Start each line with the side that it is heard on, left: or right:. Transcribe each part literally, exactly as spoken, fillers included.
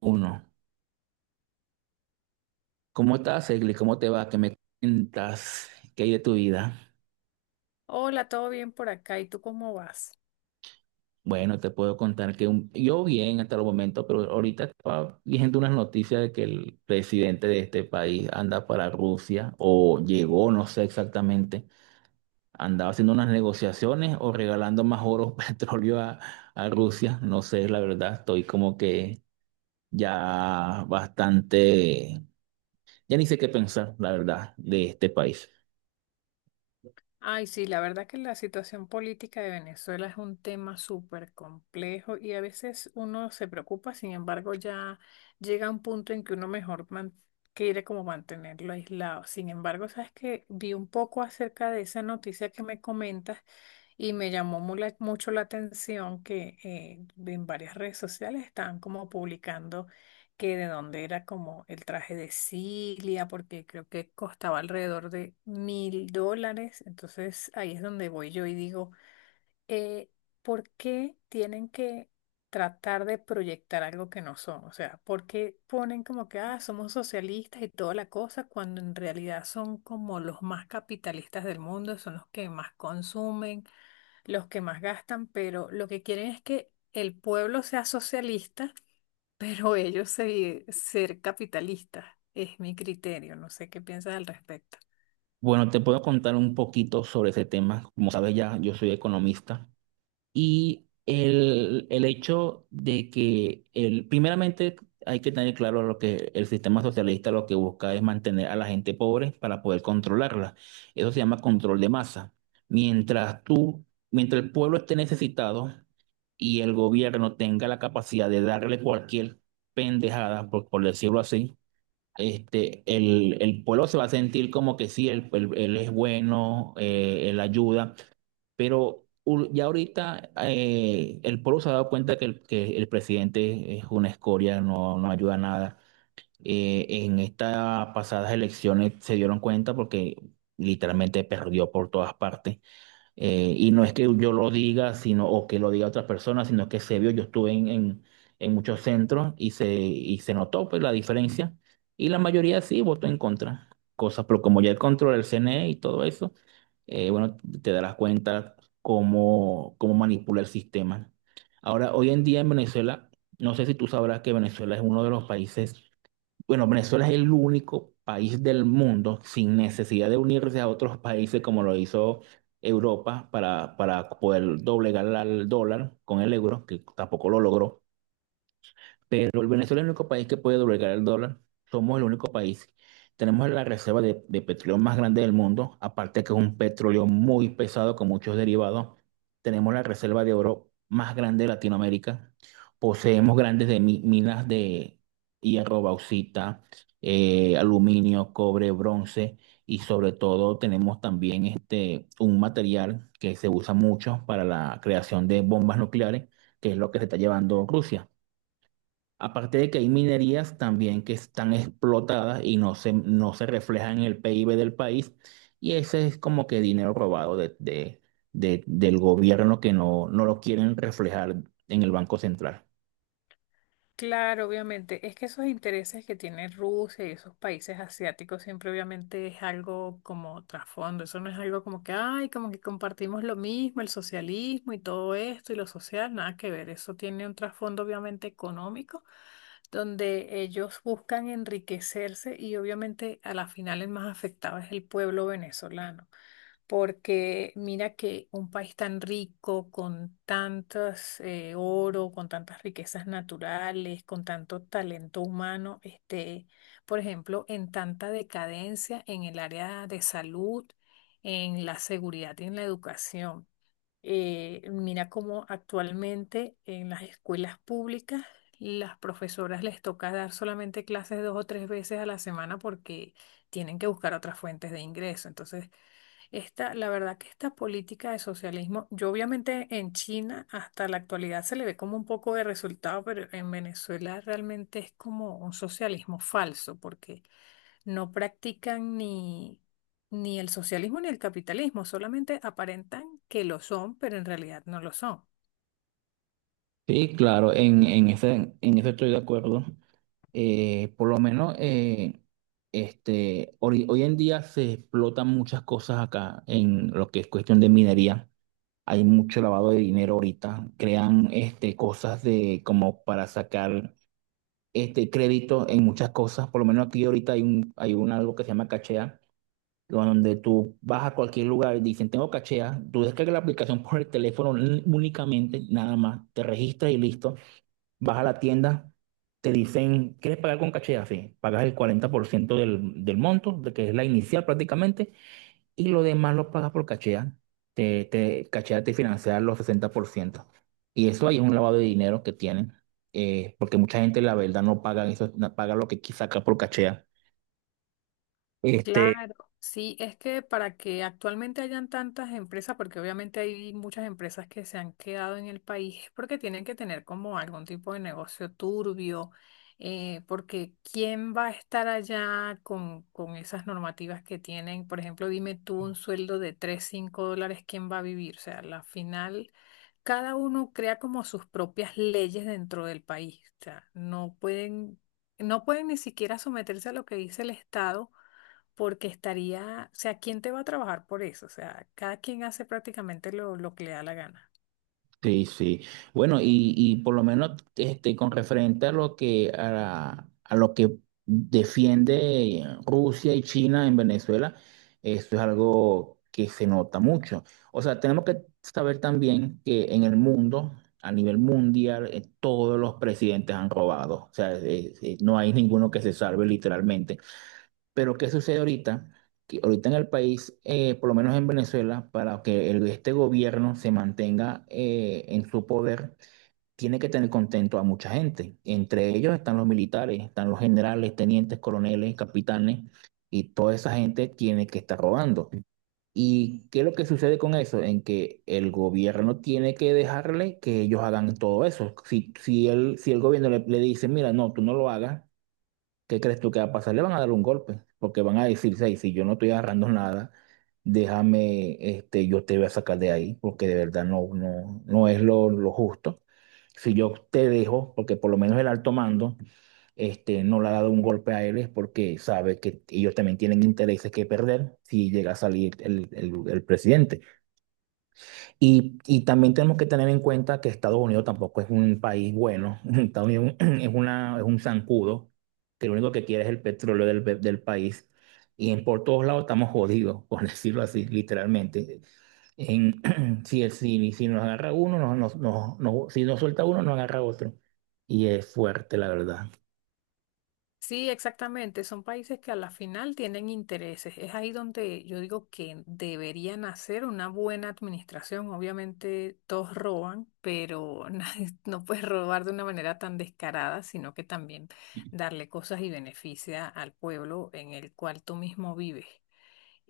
right: Uno. ¿Cómo estás, Egli? ¿Cómo te va? ¿Qué me cuentas? ¿Qué hay de tu vida?
left: Hola, ¿todo bien por acá? ¿Y tú cómo vas?
right: Bueno, te puedo contar que un- yo bien hasta el momento, pero ahorita estaba viendo unas noticias de que el presidente de este país anda para Rusia o llegó, no sé exactamente, andaba haciendo unas negociaciones o regalando más oro, petróleo a, a Rusia. No sé, la verdad, estoy como que ya bastante, ya ni sé qué pensar, la verdad, de este país.
left: Ay, sí, la verdad que la situación política de Venezuela es un tema súper complejo y a veces uno se preocupa. Sin embargo, ya llega un punto en que uno mejor man- quiere como mantenerlo aislado. Sin embargo, sabes que vi un poco acerca de esa noticia que me comentas. Y me llamó mu- la- mucho la atención que eh, en varias redes sociales estaban como publicando que de dónde era como el traje de Cilia, porque creo que costaba alrededor de mil dólares. Entonces ahí es donde voy yo y digo, eh, ¿por qué tienen que tratar de proyectar algo que no son? O sea, ¿por qué ponen como que, ah, somos socialistas y toda la cosa, cuando en realidad son como los más capitalistas del mundo, son los que más consumen, los que más gastan, pero lo que quieren es que el pueblo sea socialista, pero ellos se, ser capitalistas. Es mi criterio, no sé qué piensas al respecto.
right: Bueno, te puedo contar un poquito sobre ese tema. Como sabes ya, yo soy economista y el, el hecho de que el, primeramente hay que tener claro lo que el sistema socialista lo que busca es mantener a la gente pobre para poder controlarla. Eso se llama control de masa. Mientras tú, mientras el pueblo esté necesitado y el gobierno tenga la capacidad de darle cualquier pendejada, por por decirlo así, este, el, el pueblo se va a sentir como que sí, él, él- él es bueno, eh, él ayuda, pero u- ya ahorita eh, el pueblo se ha dado cuenta que el, que el presidente es una escoria, no, no ayuda a nada. Eh, en estas pasadas elecciones se dieron cuenta porque literalmente perdió por todas partes. Eh, y no es que yo lo diga, sino, o que lo diga otra persona, sino que se vio, yo estuve en, en, en muchos centros y se, y se notó pues, la diferencia. Y la mayoría sí votó en contra. Cosas, pero como ya el control del C N E y todo eso, eh, bueno, te darás cuenta cómo, cómo manipula el sistema. Ahora, hoy en día en Venezuela, no sé si tú sabrás que Venezuela es uno de los países bueno, Venezuela es el único país del mundo sin necesidad de unirse a otros países como lo hizo Europa para, para poder doblegar al dólar con el euro, que tampoco lo logró. Pero el Venezuela es el único país que puede doblegar el dólar. Somos el único país. Tenemos la reserva de, de petróleo más grande del mundo, aparte que es un petróleo muy pesado con muchos derivados. Tenemos la reserva de oro más grande de Latinoamérica. Poseemos grandes de mi- minas de hierro, bauxita, eh, aluminio, cobre, bronce y sobre todo tenemos también este, un material que se usa mucho para la creación de bombas nucleares, que es lo que se está llevando Rusia. Aparte de que hay minerías también que están explotadas y no se, no se reflejan en el P I B del país, y ese es como que dinero robado de, de- de- del gobierno que no, no lo quieren reflejar en el Banco Central.
left: Claro, obviamente. Es que esos intereses que tiene Rusia y esos países asiáticos siempre obviamente es algo como trasfondo. Eso no es algo como que, ay, como que compartimos lo mismo, el socialismo y todo esto y lo social, nada que ver. Eso tiene un trasfondo obviamente económico, donde ellos buscan enriquecerse y obviamente a la final el más afectado es el pueblo venezolano, porque mira que un país tan rico, con tantos eh, oro, con tantas riquezas naturales, con tanto talento humano, esté, por ejemplo, en tanta decadencia en el área de salud, en la seguridad y en la educación. Eh, mira cómo actualmente en las escuelas públicas las profesoras les toca dar solamente clases dos o tres veces a la semana porque tienen que buscar otras fuentes de ingreso. Entonces, esta, la verdad que esta política de socialismo, yo obviamente en China hasta la actualidad se le ve como un poco de resultado, pero en Venezuela realmente es como un socialismo falso porque no practican ni ni el socialismo ni el capitalismo, solamente aparentan que lo son, pero en realidad no lo son.
right: Sí, claro, en, en ese, en eso estoy de acuerdo. Eh, por lo menos eh, este, hoy, hoy en día se explotan muchas cosas acá en lo que es cuestión de minería. Hay mucho lavado de dinero ahorita. Crean este, cosas de como para sacar este crédito en muchas cosas. Por lo menos aquí ahorita hay un, hay un algo que se llama Cachea, donde tú vas a cualquier lugar y dicen, tengo Cachea. Tú descargas la aplicación por el teléfono n- únicamente, nada más. Te registras y listo. Vas a la tienda. Te dicen, ¿quieres pagar con Cachea? Sí, pagas el cuarenta por ciento del, del monto, de que es la inicial prácticamente, y lo demás lo pagas por Cachea. Te, te, Cachea te financia los sesenta por ciento. Y eso ahí es un lavado de dinero que tienen, eh, porque mucha gente, la verdad, no paga eso, no paga lo que saca por Cachea. Este,
left: Claro, sí, es que para que actualmente hayan tantas empresas, porque obviamente hay muchas empresas que se han quedado en el país, es porque tienen que tener como algún tipo de negocio turbio. Eh, porque ¿quién va a estar allá con, con esas normativas que tienen? Por ejemplo, dime tú un sueldo de tres, cinco dólares, ¿quién va a vivir? O sea, la final, cada uno crea como sus propias leyes dentro del país, o sea, no pueden, no pueden ni siquiera someterse a lo que dice el Estado, porque estaría, o sea, ¿quién te va a trabajar por eso? O sea, cada quien hace prácticamente lo, lo que le da la gana.
right: sí, sí. Bueno, y, y por lo menos este, con referente a lo que a, la- a lo que defiende Rusia y China en Venezuela, eso es algo que se nota mucho. O sea, tenemos que saber también que en el mundo, a nivel mundial, eh, todos los presidentes han robado. O sea, eh, eh, no hay ninguno que se salve literalmente. Pero ¿qué sucede ahorita? Que ahorita en el país, eh, por lo menos en Venezuela, para que el- este gobierno se mantenga eh, en su poder, tiene que tener contento a mucha gente. Entre ellos están los militares, están los generales, tenientes, coroneles, capitanes, y toda esa gente tiene que estar robando. ¿Y qué es lo que sucede con eso? En que el gobierno tiene que dejarle que ellos hagan todo eso. Si, si el, si el gobierno le, le dice, mira, no, tú no lo hagas. ¿Qué crees tú que va a pasar? Le van a dar un golpe, porque van a decir, "Ey, si yo no estoy agarrando nada, déjame, este, yo te voy a sacar de ahí, porque de verdad no, no, no es lo, lo justo. Si yo te dejo, porque por lo menos el alto mando, este, no le ha dado un golpe a él, es porque sabe que ellos también tienen intereses que perder si llega a salir el, el el presidente. Y, y también tenemos que tener en cuenta que Estados Unidos tampoco es un país bueno. Estados Unidos es una, es un zancudo que lo único que quiere es el petróleo del, pe- del país. Y en, por todos lados estamos jodidos, por decirlo así, literalmente. En, si, el- si, si nos agarra uno, nos, nos, nos- nos- si nos suelta uno, nos agarra otro. Y es fuerte, la verdad.
left: Sí, exactamente, son países que a la final tienen intereses. Es ahí donde yo digo que deberían hacer una buena administración. Obviamente todos roban, pero nadie- no puedes robar de una manera tan descarada, sino que también darle cosas y beneficia al pueblo en el cual tú mismo vives.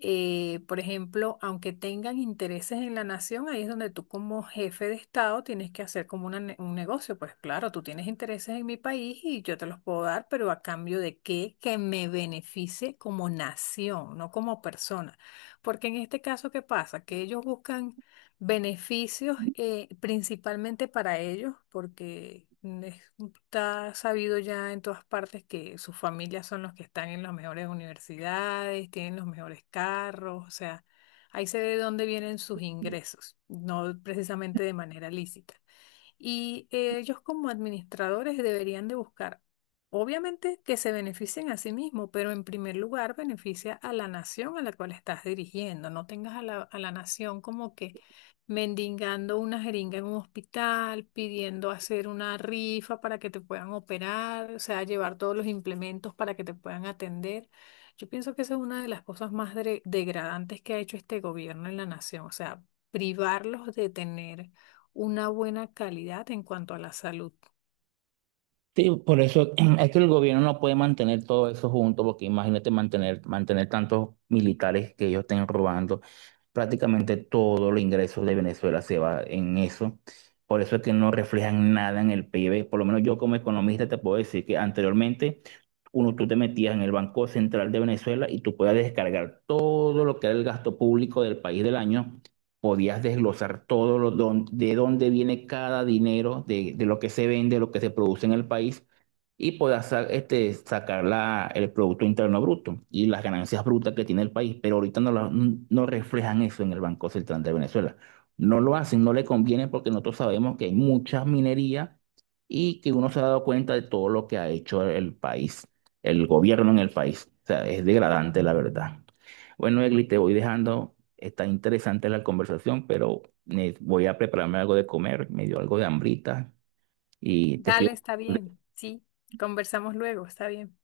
left: eh, Por ejemplo, aunque tengan intereses en la nación, ahí es donde tú como jefe de Estado tienes que hacer como una ne- un negocio. Pues claro, tú tienes intereses en mi país y yo te los puedo dar, ¿pero a cambio de qué? Que me beneficie como nación, no como persona. Porque en este caso, ¿qué pasa? Que ellos buscan beneficios, eh, principalmente para ellos, porque mm, es- está sabido ya en todas partes que sus familias son los que están en las mejores universidades, tienen los mejores carros, o sea, ahí se ve de dónde vienen sus ingresos, no precisamente de manera lícita. Y eh, ellos como administradores deberían de buscar, obviamente, que se beneficien a sí mismos, pero en primer lugar beneficia a la nación a la cual estás dirigiendo. No tengas a la, a la nación como que mendigando una jeringa en un hospital, pidiendo hacer una rifa para que te puedan operar, o sea, llevar todos los implementos para que te puedan atender. Yo pienso que esa es una de las cosas más dre- degradantes que ha hecho este gobierno en la nación, o sea, privarlos de tener una buena calidad en cuanto a la salud.
right: Sí, por eso es que el gobierno no puede mantener todo eso junto, porque imagínate mantener, mantener tantos militares que ellos estén robando prácticamente todo los ingresos de Venezuela se va en eso. Por eso es que no reflejan nada en el P I B. Por lo menos yo como economista te puedo decir que anteriormente uno tú te metías en el Banco Central de Venezuela y tú podías descargar todo lo que era el gasto público del país del año. Podías desglosar todo lo don- de dónde viene cada dinero, de, de lo que se vende, lo que se produce en el país y pueda sa- este, sacar la- el Producto Interno Bruto y las ganancias brutas que tiene el país, pero ahorita no, la- no reflejan eso en el Banco Central de Venezuela. No lo hacen, no le conviene porque nosotros sabemos que hay mucha minería y que uno se ha dado cuenta de todo lo que ha hecho el país, el gobierno en el país. O sea, es degradante la verdad. Bueno, Egli, te voy dejando. Está interesante la conversación, pero me- voy a prepararme algo de comer. Me dio algo de hambrita y te
left: Dale,
right: escribo.
left: está bien. Sí, conversamos luego, está bien.